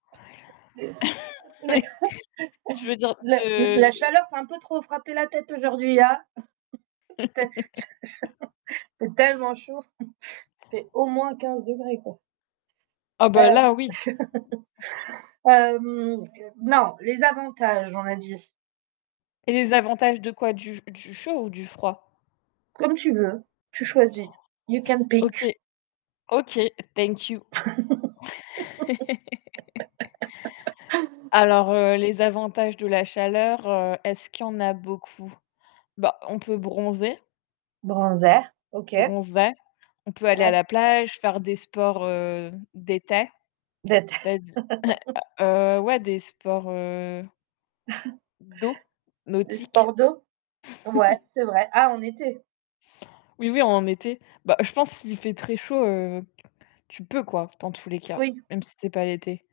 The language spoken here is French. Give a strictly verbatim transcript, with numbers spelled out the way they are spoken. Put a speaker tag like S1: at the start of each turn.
S1: Oui, tu veux dire
S2: La
S1: de, heu
S2: la chaleur t'a un peu trop frapper la tête aujourd'hui, hein. Tu as Il fait tellement chaud. Il fait au moins quinze degrés quoi.
S1: Ah bah,
S2: Heu,
S1: là, oui.
S2: hem, non, les avantages, on a dit.
S1: Et les avantages de quoi? Du du chaud, ou du froid?
S2: Comme tu veux, tu choisis. You can pick.
S1: OK. OK. Thank you. Alors, heu, les avantages de la chaleur, heu, est-ce qu'il y en a beaucoup? Ben, on peut bronzer
S2: Bronzé. OK.
S1: bronzer. On peut aller à
S2: Ah.
S1: la plage, faire des sports, heu, d'été,
S2: D'été
S1: c'est-à-di heu, ouais, des sports, heu d'eau,
S2: Des
S1: nautiques.
S2: sports d'eau? Ouais, c'est vrai. Ah, en été?
S1: Oui, oui, en été. Ben, je pense s'il fait très chaud, heu, q tu peux quoi, dans tous les cas,
S2: Oui.
S1: même si c'est pas l'été.